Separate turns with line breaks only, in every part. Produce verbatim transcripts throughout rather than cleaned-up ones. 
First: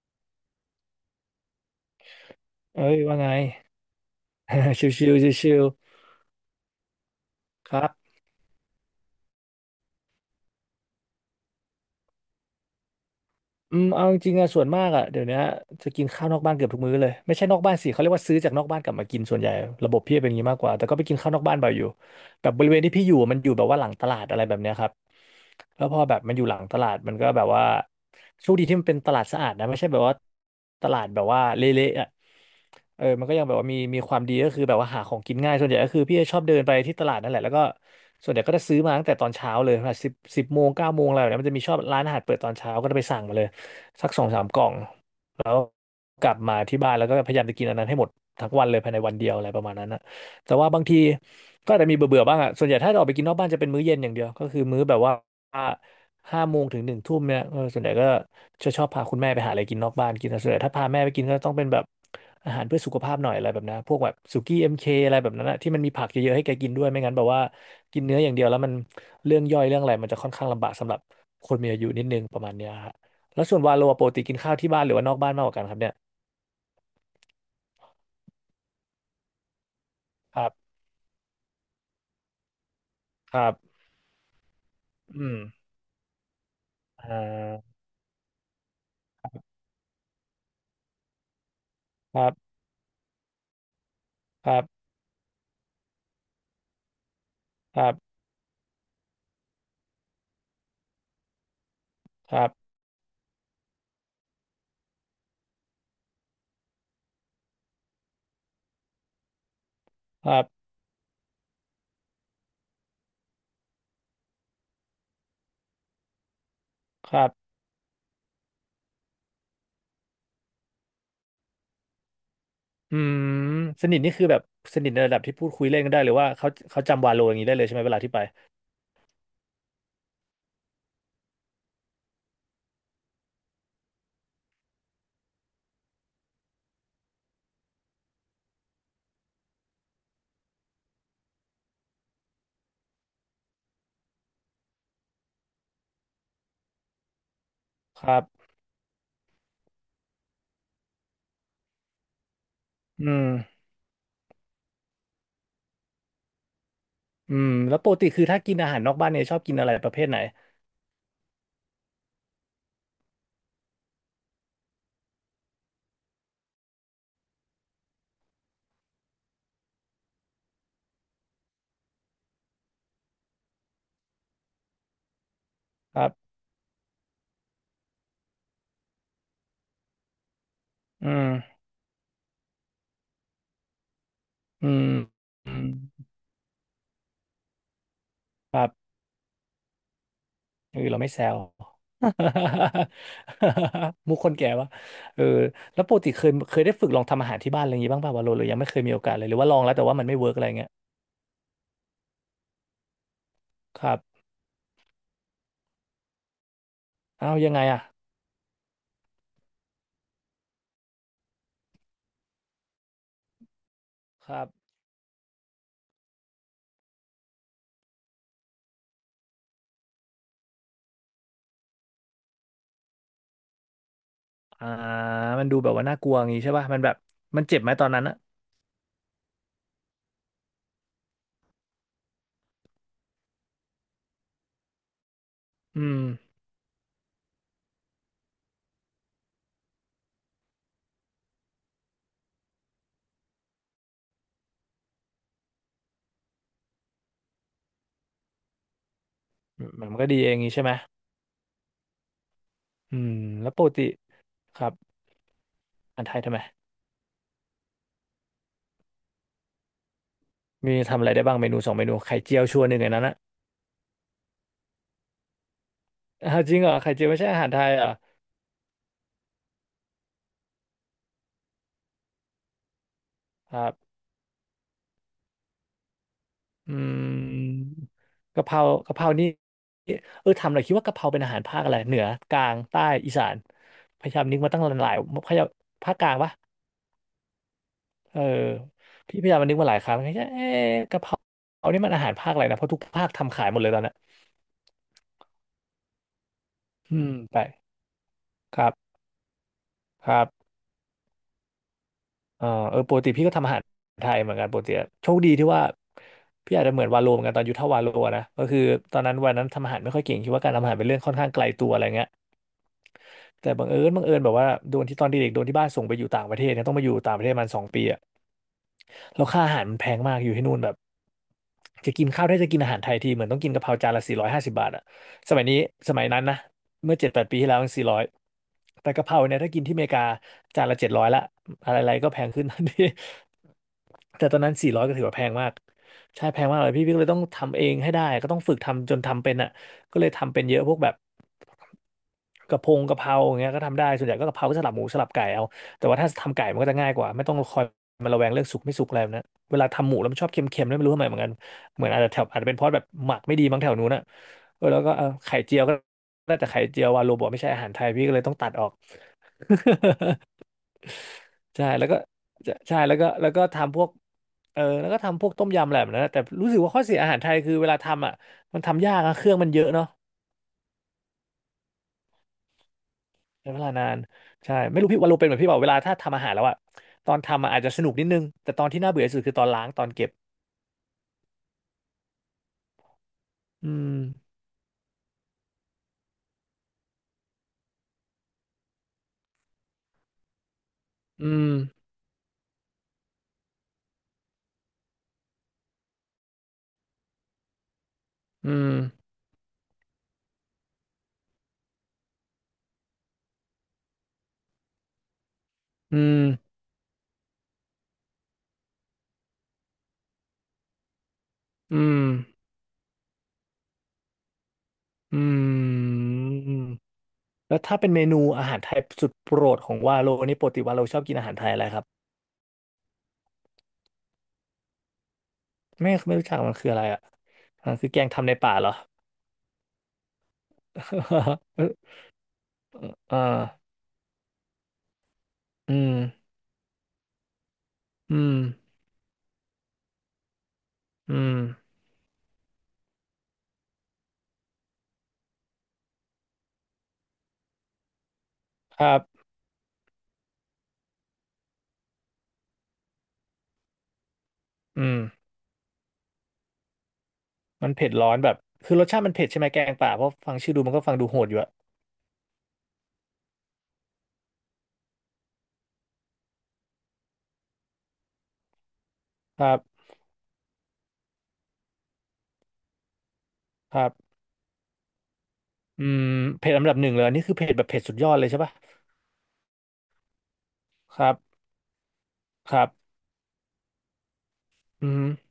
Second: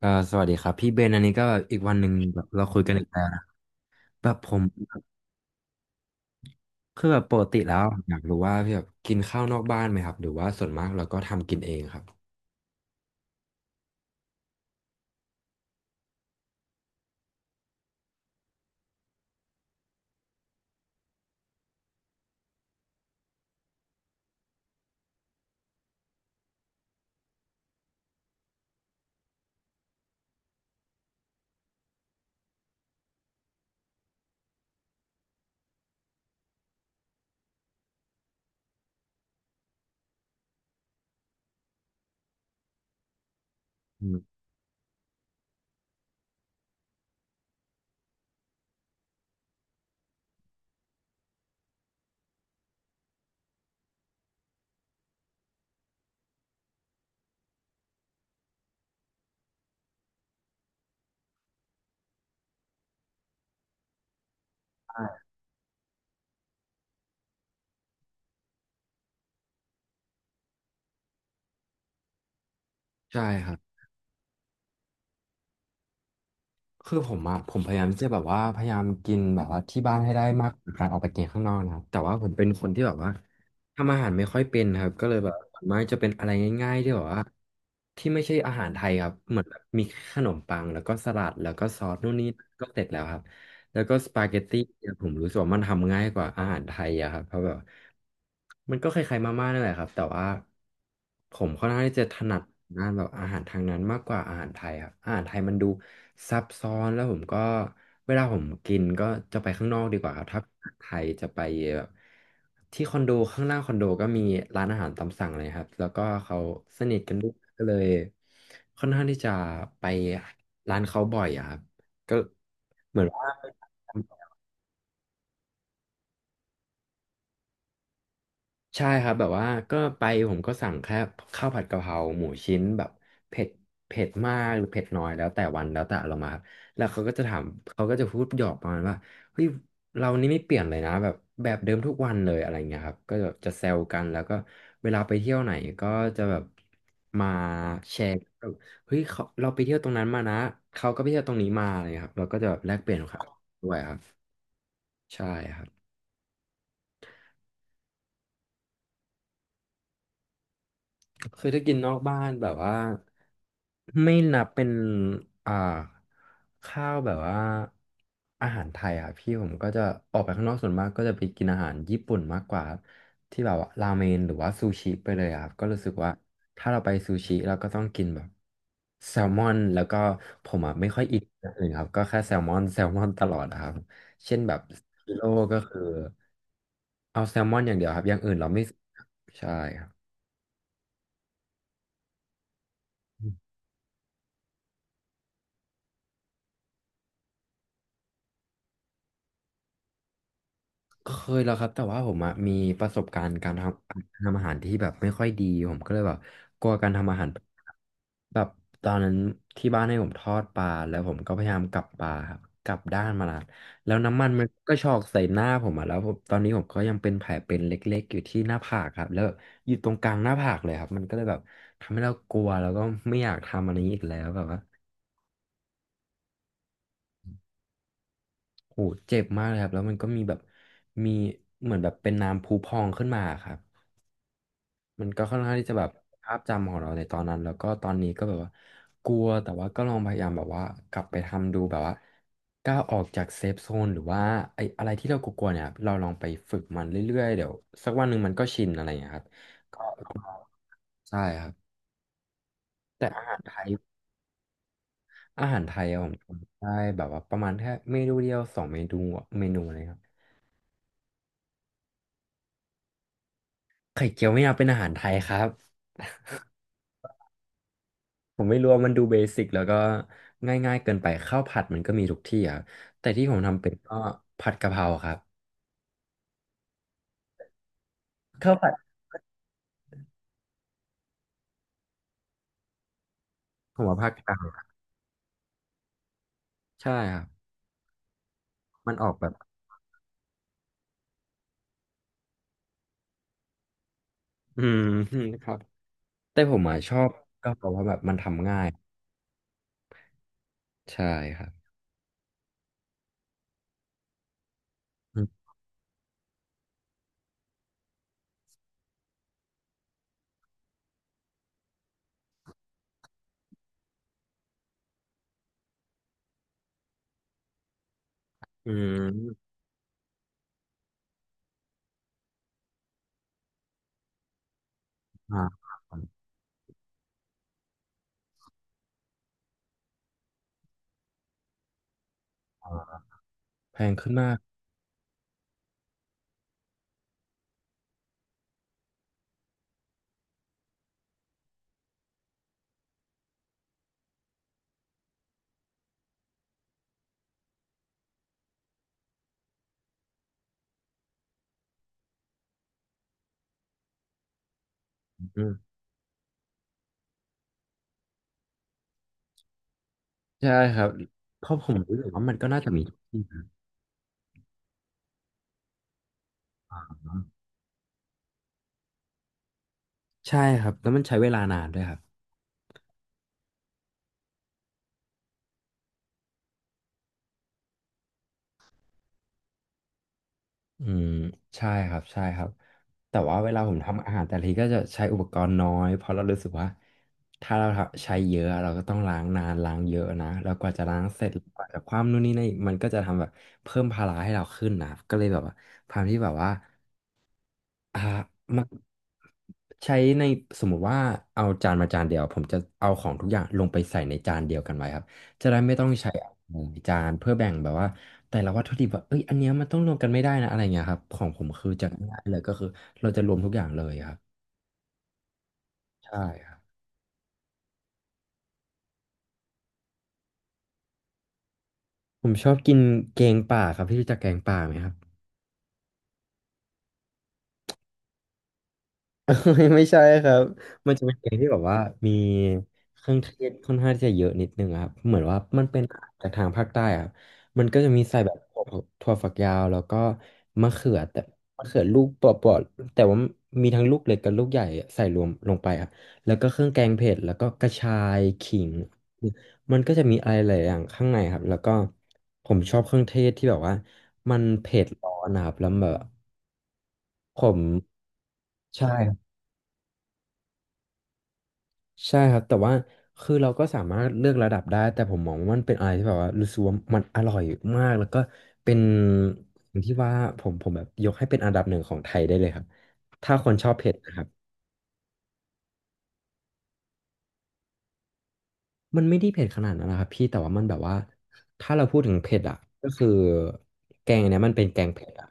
ก็สวัสดีครับพี่เบนอันนี้ก็อีกวันหนึ่งแบบเราคุย
เอ้
กัน
ย
อีก
ว่า
แล้ว
ไง
นะแบบผม
ชิวๆชิว
คือแบบปกติ
ๆค
แล้
รั
ว
บ
อยากรู้ว่าพี่แบบกินข้าวนอกบ้านไหมครับหรือว่าส่วนมากเราก็ทำกินเองครับ
อืมเอาจริงๆอะส่วนมากอะเดี๋ยวเนี้ยจะกินข้าวนอกบ้านเกือบทุกมื้อเลยไม่ใช่นอกบ้านสิเขาเรียกว่าซื้อจากนอกบ้านกลับมากินส่วนใหญ่ระบบพี่เป็นอย่างนี้มากกว่าแต่ก็ไปกินข้าวนอกบ้านบ่อยอยู่แบบบริเวณที่พี่อยู่มันอยู่แบบว่าหลังตลาดอะไรแบบเนี้ยครับแล้วพอแบบมันอยู่หลังตลาดมันก็แบบว่าโชคดีที่มันเป็นตลาดสะอาดนะไม่ใช่แบบว่าตลาดแบบว่าเละๆอะเออมันก็ยังแบบว่ามีมีความดีก็คือแบบว่าหาของกินง่ายส่วนใหญ่ก็คือพี่จะชอบเดินไปที่ตลาดนั่นแหละแล้วก็ส่วนใหญ่ก็จะซื้อมาตั้งแต่ตอนเช้าเลยแบบสิบสิบโมงเก้าโมงอะไรแบบเนี้ยมันจะมีชอบร้านอาหารเปิดตอนเช้าก็จะไปสั่งมาเลย
อื
สักสอง
ม
สามกล่องแล้วกลับมาที่บ้านแล้วก็พยายามจะกินอันนั้นให้หมดทั้งวันเลยภายในวันเดียวอะไรประมาณนั้นนะแต่ว่าบางทีก็อาจจะมีเบื่อๆบ้างอ่ะส่วนใหญ่ถ้าเราออกไปกินนอกบ้านจะเป็นมื้อเย็นอย่างเดียวก็คือมื้อแบบว่าห้าโมงถึงหนึ่งทุ่มเนี่ยเออส่วนใหญ่ก็จะชอบพาคุณแม่ไปหาอะไรกินนอกบ้านกินนะส่วนใหญ่ถ้าพาแม่ไปกินก็ต้องเป็นแบบอาหารเพื่อสุขภาพหน่อยอะไรแบบนั้นพวกแบบสุกี้เอ็มเคอะไรแบบนั้นนะที่มันมีผักเยอะๆให้แกกินด้วยไม่งั้นแบบว่ากินเนื้ออย่างเดียวแล้วมันเรื่องย่อยเรื่องอะไรมันจะค่อนข้างลำบากสำหรับคนมีอายุนิดนึงประมาณเนี้ยฮะ
ใช่
แล้ว
ครั
ส่
บ
วนวาโลปกติกินข้าวที่บ้านหรือว่านอกบ้านมากกว่ากันครับเนี่ย
คือผมอะผมพยายามที่จะแบบว่าพยายามกินแบบว่าที่บ้านให้ได้
ครั
มากก
บ
ว่าการออกไปกินข้างนอกนะครับแต่ว่าผมเป็นคนที่แบบว่า
ครับ
ทำอาหารไม่ค่อยเป็นครับก็เลย
อื
แบบ
ม
ส่วนมากจะเป็นอะไรง่ายๆที่แบบ
อ่
ว่า
า
ที่ไม่ใช่อาหารไทยครับเหมือนแบบมีขนมปังแล้วก็สลัดแล้วก็ซอสนู่น
ค
นี่
รับ
ก็เสร็จแล้วครับ แล้วก็สปาเกต
ค
ตี้
รับ
เนี่ยผมรู้สึกว่ามันทำง่ายกว่าอาหารไทยอะครับเพราะแบบ
ครับ
มันก็คล้ายๆมาม่านั่นแหละครับแต่ว่าผมค่อนข้างที่จะถ
ค
นัด
รับ
งานแบบอาหารทางนั้นมากกว่าอาหารไทยครับอาหารไทยมันดูซับซ้อนแล้วผมก็เวลาผมกินก็จะไปข้างนอกดีกว่าครับ
ครั
ถ้าอา
บ
หารไทยจะไปแบบที่คอนโดข้างล่างคอนโดก็มีร้านอาหารตามสั่งเลยครับแล้วก็เขาสนิท
ค
กัน
รั
ด้ว
บ
ยก็เลยค่อนข้างที่จะไปร้านเขาบ่อยอะครับก็
อื
เหมือน
ม
ว่า
สนิทนี่คือแบบสนิทในระดับที่พูดคุยเล่นกันได้หรือว่าเขาเขาจำวาโลอย่างนี้ได้เลยใช่ไหมเวลาที่ไป
ใช่ครับแบบว่าก็ไปผมก็สั่งแค่ข้าวผัดกะเพราหมูชิ้นแบบเผ็ดเผ็ดมากหรือเผ็ดน้อยแล้วแต่วันแล้วแต่เรารมาครับแล้วเขาก็จะถามเขาก็จะพูดหยอกประมาณว่าเฮ้ยเรานี่ไม่เปลี่ยนเลยนะแบบแบบเดิมทุกวันเลยอะไรเงี้ยครับก็แบบจะแซวกันแล้วก็เวลาไปเที่ยวไหนก็จะแบบมาแช
ค
ร์
รับ
แบบเฮ้ยเขาเราไปเที่ยวตรงนั้นมานะเขาก็ไปเที่ยวตรงนี้มาอะไรเงี้ยครับเราก็จะแบบแลกเปลี่ยน
อื
ครับ
ม
ด้วยครับใช่ครับ
อืมแล้วปกติคือถ้ากินอาหารนอกบ้านเนี่ยชอบกินอะไรประเภทไหน
เคยได้กินนอกบ้านแบบว่า ไม่นับเป็นอ่าข้าวแบบว่าอาหารไทยอ่ะพี่ผมก็จะออกไปข้างนอกส่วนมากก็จะไปกินอาหารญี่ปุ่นมากกว่าครับที่แบบว่าราเมนหรือว่าซูชิไปเลยอะครับก็รู้สึก
ครั
ว่า
บ
ถ้าเราไปซูชิเราก็ต้องกินแบบแซลมอนแล้วก็ผมอ่ะไม่ค่อย
อื
อิน
ม
อย่างอื่นครับก็แค่แซลมอน แซลมอนตลอดอะครับเช่นแบบ
อืม
กิโล
อื
ก็
ม
คือเอาเดี๋ยวครับอย่างอื่นเรา
ค
ไม่
รับ
ใช่ครับ
เออเราไม่แซว มุกคนแก่วะเออแล้วปกติเคยเคยได้ฝึกลองทำอาหารที่บ้านอะไรอย่างงี้บ้างป่ะวะโลหรือยังไม่เคยมีโอกาสเลยหรือว่าลองแล้วแต่ว่ามันไม่เวิร์กอะไรเงี้ย
เคยแล้วครับแต่ว่าผมอะมีประสบการณ์การ
ค
ทำ
รั
กา
บ
รทำอาหารที่แบบไม่ค่อยดีผมก็เลยแบบกลัวการทำอาหาร
อ้าวยังไงอ่ะ
แบบตอนนั้นที่บ้านให้ผมทอดปลาแล้วผมก็พยายามกลับปลาครับกลับด้านมาแล้วแล้วน้ำมั
ค
น
รั
มัน
บ
ก็ชอกใส่หน้าผมอะแล้วผมตอนนี้ผมก็ยังเป็นแผลเป็นเล็กๆอยู่ที่หน้าผากครับแล้วอยู่ตรงกลางหน้าผากเลยครับมันก็เลยแบบทำให้เรากลัวแล้วก็ไม่อยากทำอันนี้อีกแล้วแบบว่า
อ่ามันดูแบบว่าน่ากลัวอย่างงี้ใช่ป่ะมันแบบมันเจ็บไหมตอนนั้นอะ
โหเจ็บมากเลยครับแล้วมันก็มีแบบมีเหมือนแบบเป็นน้ำพุพองขึ้นมาครับ มันก็ค่อนข้างที่จะแบ
อื
บ
ม
ภาพจำของเราในตอนนั้นแล้วก็ตอนนี้ก็แบบว่ากลัวแต่ว่าก็ลองพยายามแบบว่ากลับไปทำดูแบบว่าก้าวออกจากเซฟโซนหรือว่าไอ้อะไรที่เรากลัวๆเนี่ยเราลองไปฝึกมันเรื่อยๆเดี๋ยวสักวันหนึ่งมันก็ชินอะไรอย่างเงี้ยครับ
มัน
ก็
มันก็
ก็
ดีเองงี้ใช่ไหม
ใช่ครับ
อื
แต่
ม
อาหาร
แล้
ไท
วป
ย
กติครับ
อาหารไทยอะ
อันไทย
ผ
ทำ
ม
ไม
ทำได้แบบว่าประมาณแค่เมนูเดียวสองเมนูเมนูอะไรครับ
มีทำอะไรได้บ้างเมนูสองเมนูไข่เจียวชวนหนึ่งในนั้นอะ
ไข่เจียวไม่เอาเป็นอาหารไทยครับ
อ้าวจริงเหรอไข่เจียวไม่ใช่อาหารไทยเหรอ
ผมไม่รู้ว่ามันดูเบสิกแล้วก็ง่ายๆเกินไปข้าวผัดมันก็มีทุกที่อ่ะแต่ที่ผมทำเป็นก็
่
ผัดกะเพราครับ
อืมกะเพ
ข้าว
รา
ผัด
กะเพรานี่เออทำหน่อยคิดว่ากะเพราเป็นอาหารภาคอะไรเหนือกลางใต้อีสาน
ผมว่า
พ
ภาค
ยายาม
ก
นึ
ลา
กมา
ง
ตั้งหลายพยายามภาคกลางปะ
ใช่ครับ
เออ
มันออก
พี่
แบ
พยา
บ
ยามมานึกมาหลายครั้งเอ๊ะกะเพราเอานี่มันอาหารภาคอะไรนะเพราะทุกภาคทำขายหมดเลยตอนเนี้ย
อืม ครับแต่ผมอ่ะช
อื
อบ
มไป
กะเพราว่าะแบบมันทำง่า
ค
ย
รับครับ
ใช่ครับ
เออเออปกติพี่ก็ทำอาหารไทยเหมือนกันปกติอะโช
อื
คดีที่
ม
ว่าพี่อาจจะเหมือนวาโลเหมือนกันตอนยุทธวาโลนะก็คือตอนนั้นวันนั้นทำอาหารไม่ค่อยเก่งคิดว่าการทำอาหารเป็นเรื่องค่อนข้างไกลตัวอะไรเงี้ย แต่บังเอิญบังเอิญแบบว่าโดนที่ตอนเด็กๆโดนที่บ้านส่งไปอยู่ต่างประเทศเนี่ยต้องมาอยู่ต่างประเทศมันสองปีอะ
อื
แล้วค่า
ม
อาหารมันแพงมากอยู่ที่นู่นแบบจะกินข้าวได้จะกินอาหารไทยทีเหมือนต้องกินกะเพราจานละสี่ร้อยห้าสิบบาทอะส
อ่
มัยนี้
า
สมัยนั้นนะเมื่อเจ็ดแปดปีที่แล้วสี่ร้อยแต่กะเพราเนี่ยถ้ากินที่อเมริกาจานละเจ็ดร้อยละอะไรๆก็แพงขึ้นทันที
แพงขึ้น
แต่
มา
ตอ
ก
นนั้นสี่ร้อยก็ถือว่าแพงมากใช่แพงมากเลยพี่พี่ก็เลยต้องทำเองให้ได้ก็ต้องฝึกทำจนทำเป็นอะ ก็เลยทำเป็นเยอะพวกแบบกะเพงกะเพราอย่างเงี้ยก็ทำได้ส่วนใหญ่ก็กะเพราก็สลับหมูสลับไก่เอาแต่ว่าถ้าทำไก่มันก็จะง่ายกว่าไม่ต้องคอยมาระแวงเรื่องสุกไม่สุกอะไรแบบนะเวลาทำหมูแล้วมันชอบเค็มๆแล้วยไม่รู้ทำไมเหมือนกันเหมือนอาจจะแถวอาจจะเป็นเพราะแบบหมักไม่ดีมั้งแถวนู้นอะเออแล้วก็เออไข่
อื
เจี
ม
ยวก็ได้แต่ไข่เจียววาโลบอกไม่ใช่อาหารไทยพี่ก็เลยต้องตัดออก
ใช่ครับเพราะ ผ
ใช่
ม
แล้ว
รู้
ก็
สึกว่ามันก็
จะ
น่าจะ
ใช่
มีทุ
แล้ว
ก
ก็
ที่
แล้ว
นะ
ก็ทำพวกเออแล้วก็ทำพวกต้มยำอะไรแบบนั้นนะแต่รู้สึกว่าข้อเสียอาหารไทยคือเวลาทำอ่ะมันทำยากอะเครื่องมันเยอะเนาะ
ใช่ครับแล้วมันใช้เวลานานด้วยครับ
ใช้เวลานานใช่ไม่รู้พี่วาโลเป็นเหมือนพี่เปล่าเวลาถ้าทำอาหารแล้วอะตอนทำอะอาจจะสนุกนิดนึงแต่ตอนที่น่าเบื่อที่สุดคือตอนล้างตอนเก็บ
อืมใช่ครับใช่ครับแต่ว่าเวลา
อื
ผมทำอาหารแต่
ม
ละทีก็จะใช้อุปกรณ์น้อยเพราะเรารู้สึกว่าถ้าเราใช้เยอะเราก็ต้องล้างนานล้างเยอะนะแล้วกว่าจะล้างเส
อื
ร็จ
ม
กว่าจะคว่ำนู่นนี่นั่นอีกมันก็จะทำแบบเพิ่มภาระให้เราขึ้นนะครับก็เลยแบบว่าความที่แบบว่า อ่า
อื
มัก
ม
ใช้ในสมมุติว่าเอาจานมาจานเดียวผมจะเอาของทุกอย่างลงไปใส่ในจานเดียวกันไว้ครับจะได้ไม่ต้อง
อื
ใช้
ม
หลายจานเพื่อแบ่งแบบว่าแต่ละวัตถุดิบว่าเอ้ยอันเนี้ยมันต้องรวมกันไม่ได้นะอะไรเงี้ยครับของผมคือ
อื
จะ
ม
ง่ายเลยก็คือเราจะรวมทุกอย่างเลยครับ
อืม
ใช่ครับ
แล้วถ้าเป็นเมนูอาหารไทยสุดโปรดของวาโลนี่ปกติวาโลชอบกินอาหารไทยอะไรครับ
ผมชอบกินแกงป่าครับพี่รู้จักแกงป่าไหมครับ
ไม่ไม่รู้จักมันคืออะไรอะอ่าคือแกงทำในป่าเหรอ
เอ้ยไม่ใช่ครับมันจะเป็นเพลง ที่แบ
เอ
บ
อ
ว่ามีเครื่อง
อ่า
เทศค่อนข้างที่จะเยอะนิดนึงอะครับเหมือนว่ามัน
อื
เป็น
ม
จากทางภาคใต้อะครับมันก็จะมี
อื
ใส่แบ
ม
บถั่วถั่วฝักยาวแล้วก็มะเขือ
อื
แต่มะ
ม
เขือลูกเปราะๆแต่ว่ามีทั้งลูกเล็กกับลูกใหญ่ใส่รวมลงไปครับแล้วก็เครื่องแกงเผ็ดแล้วก็กระชายขิง
ครับ
มันก็จะมีอะไรหลายอย่างข้างในครับแล้วก็ผมชอบเครื่องเทศที่แบบว่ามันเผ็
อื
ดร้อน
ม
นะครับแล้วแบบผม
มันเผ็ดร้อนแบบคือ
ใ
รสชาติมันเผ็
ช่
ดใช่ไหมแกงป่าเพราะฟังชื่อดูมันก็ฟังดูโหดอยู่อะ
ใช่ครับแต่ว่าคือเราก็สามารถเลือกระดับได้แต่ผมมองว่ามันเป็นอะไรที่แบบว่ารู้สึกว่ามันอร่อยมากแล้วก็เป็น
ครับ
อย่างที่ว่าผมผมแบบยกให้เป็นอันดับหนึ่งของไทยได้เลยครับถ้าคนชอบ
ครั
เผ็ดนะค
บ
รับ
อืมเผ็ดอันดับหนึ่งเลยอันนี่คือเผ็ดแบบเผ็ดสุดยอดเลยใช่ปะ
มันไม่ได้เผ็ดขนาดนั้นนะครับพี่แต่ว่ามันแบบว่า
ครับ
ถ้าเราพูดถึงเผ็ด
ค
อ่ะ
รั
ก็
บ
คือแกงเนี้ยมันเป็นแก
อื
ง
ม
เผ็ดอ่ะ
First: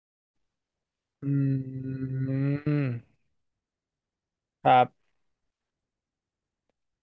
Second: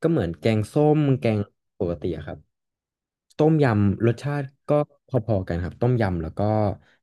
ก็เหมือนแกงส้มแก
อื
งปกติ
ม
อะครับต้มยำรสชาติ
ค
ก็
รั
พ
บ
อๆกันครับต้มยำแล้วก็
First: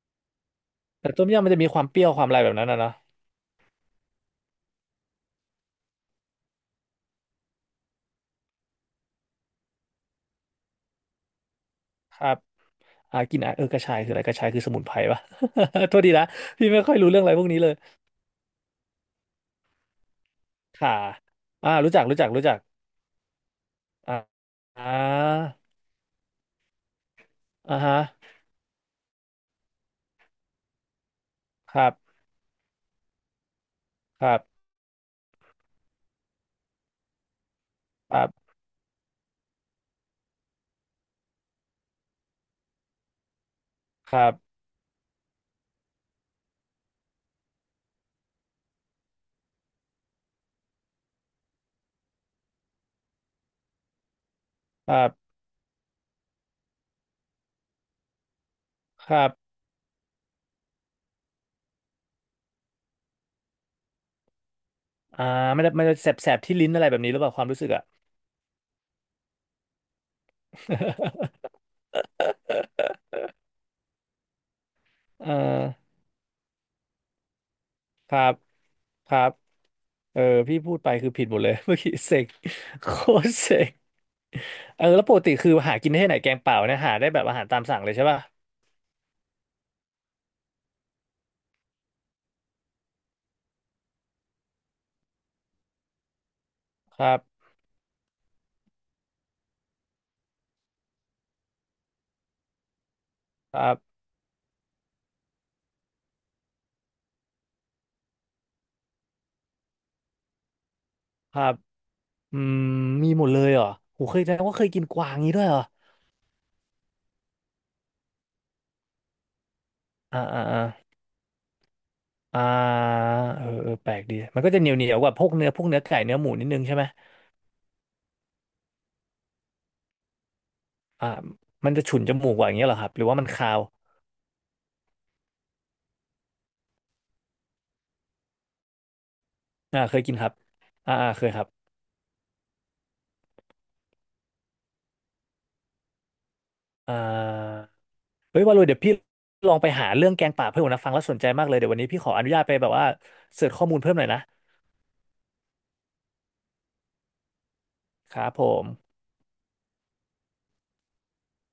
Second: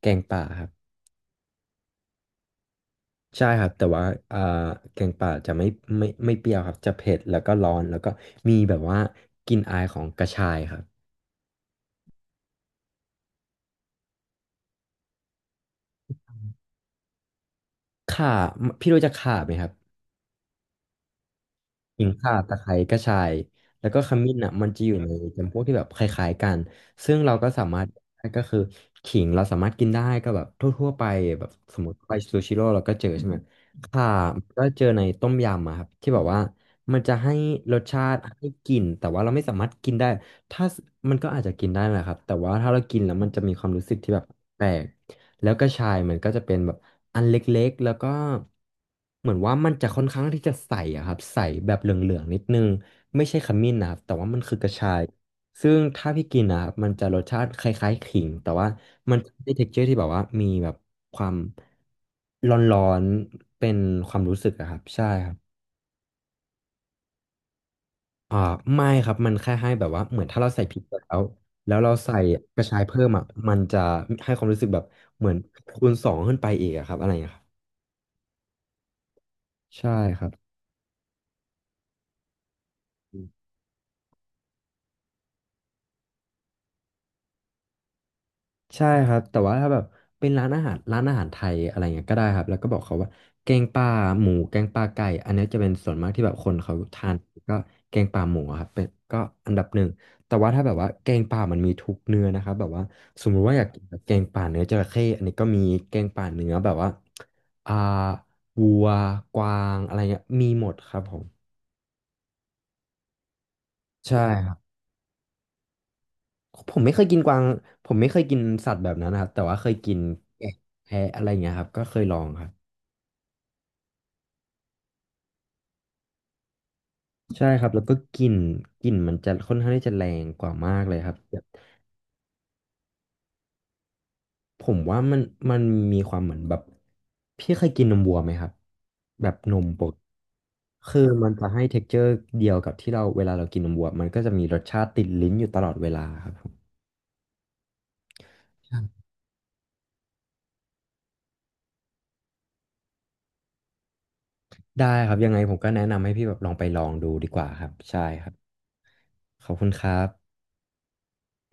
แกงป่าครับ
แต่ต้มยำมันจะมีความเปรี้ยวความอะไรแบบนั้นนะเนาะ
ใช่ครับแต่ว่าอ่าแกงป่าจะไม่ไม่ไม่เปรี้ยวครับจะเผ็ดแล้วก็ร้อนแล้วก็มีแบบว่ากลิ่นอายของกระชายครับ
ครับอ่ากินอ่ะเออกระชายคืออะไรกระชายคือสมุนไพรปะ โทษทีนะพี่ไม่ค่อยรู้เรื่องอะไรพวกนี้เลย
ข่าพี่รู้จักข่าไหมครับ
ค่ะอ่ารู้จั
ขิ
ก
ง
รู้จัก
ข่า
รู้จั
ตะ
ก
ไคร้กระชายแล้วก็ข
อ่า
มิ้นอ่ะมันจะ
อ่
อยู่ในจำ
า
พวกที่แบบคล้ายๆกันซึ่งเราก็สา
อ่า
มารถ
ฮะ
ก็คือขิงเราสามารถกินได้ก็แบบทั่วๆไปแบบ
ค
สม
รั
ม
บ
ติไปซูชิโร่เราก็เจอใช่ไหมข่า
ครั
ก็
บ
เจอในต้มยำอะครับที่แบบว่ามันจะให้รสชา
ค
ติ
รั
ให้
บ
กลิ่นแต่ว่าเราไม่สามารถกินได้ถ้ามันก็อาจจะกินได้แหละครับแต่ว่าถ้าเรากินแล้วมันจะมีความรู้สึกที่
ค
แบบ
รับ
แปลก แล้วกระชายมันก็จะเป็นแบบอันเล็กๆแล้วก็เหมือนว่ามันจะค่อนข้างที่จะใสอะครับใสแบบเหลืองๆนิดนึงไม่ใช่ขมิ้นนะครับแต่ว่ามันคือกระชา
ครั
ย
บ
ซึ่งถ้าพี่กินนะครับมันจะรสชาติคล้ายๆขิงแต่ว่า
ค
มัน
รั
จะ
บ
ได้ texture ที่แบบว่ามีแบบความร้อนๆเป็นความรู้สึกอะครับใช่
อ่า
ครับ
มันจะมันจะแสบแสบที่ลิ้นอะไรแบบนี้หรือเปล่าความรู้สึกอ่ะ
อ่าไม่ครับมันแค่ให้แบบว่าเหมือนถ้าเราใส่พริกไปแล้วแล้วเราใส่กระชายเพิ่มอ่ะมันจะให้ความรู้สึกแบบเห
เอ
มื
อ
อนคูณสองขึ้นไปอีกอะครับอะไรอย่างเงี้ยครับ
ครับครับ
ใช่
เอ
ค
อ
รับ
พี่พูดไปคือผิดหมดเลย เมื่อกี้เสก โคตรเสกเออแล้วปกติคือหากินได้ที่ไหนแกงเปล่าเนี่ยหาได้แบบอาหารตามสั่งเลยใช่ป่ะ
ใช่ครับแต่ว่าถ้าแบบเป็นร้านอาหารร้านอาหารไทยอะไรเงี้ยก็ได้ครับแล้วก็บอกเขาว่าแกงป่าหมูแกงป่าไก่อันเนี้ยจะเป็นส่วนมากที่แบบคนเขา
ค
ทา
รั
น
บ
ก็แกงป่าหมูอะครับเป็นก็อันดับหนึ่งแต่ว่าถ้าแบบว่าแกงป่ามันมีทุกเนื้อนะครับแบบว่าสมมุติว่า
ค
อ
รั
ยากกินแบ
บ
บแกงป่าเนื้อจระเข้อันนี้ก็มีแกงป่าเนื้อแบบว่าอ่าวัวกวางอะไรเงี้ยมีหมดครับผม
ครับอืมมีหมดเลยเหรอโหเค
ใช่
ยแสดง
ครั
ว่า
บ
เคยกินกวางนี้ด้วยเหรอ
ผมไม่เคยกินกวางผมไม่เคยกินสัตว์แบบนั้นนะครับแต่ว่าเคยกิน
อ่าอ่า
แกะ
อ่า
แพะอะไรอย่างเงี้ยครับก็เคยลองค
อ่า
รับ
เออเออแปลกดีมันก็จะเหนียวเหนียวกว่าพวกเนื้อพวกเนื้อไก่เนื้อหมูนิดนึงใช่ไหม
ใช่ครับแล้วก็กลิ่นกลิ่นมันจะค่อนข้างที่จะแรงกว่ามากเลย
อ่า
ครับแบบ
มันจะฉุนจมูกกว่าอย่างเงี้ยเหรอครับหรือว่ามันคาว
ผมว่ามันมันมีความเหมือนแบบพี่เคยกินนมวัวไหมครับแบบนม
อ่า
ปก
เคยกินครับอ่า
คือ
อ่าเค
มั
ย
น
ครั
จะ
บ
ให้ texture เจอร์เดียวกับที่เราเวลาเรากินนมวัวมันก็จะมีรสชาติติดลิ้นอยู่ตลอดเวลาครับผม
อ่า เฮ้ยว่าเลยเดี๋ยว
ค
พี่ลองไปหาเรื่องแกงป่าเพื่อนผมนะฟังแล้วสนใจมากเลยเดี๋ยววันนี้พี่ขออนุญาตไปแบบว่าเสิร์ชข้อมูลเพิ่มหน่อยนะ
ได้ครับยังไงผมก็แนะนำให้พี่แบบลองไปลองดูดีกว่าครับใช่
ค
ค
รั
รั
บ
บ
ผม
ขอบคุณครับ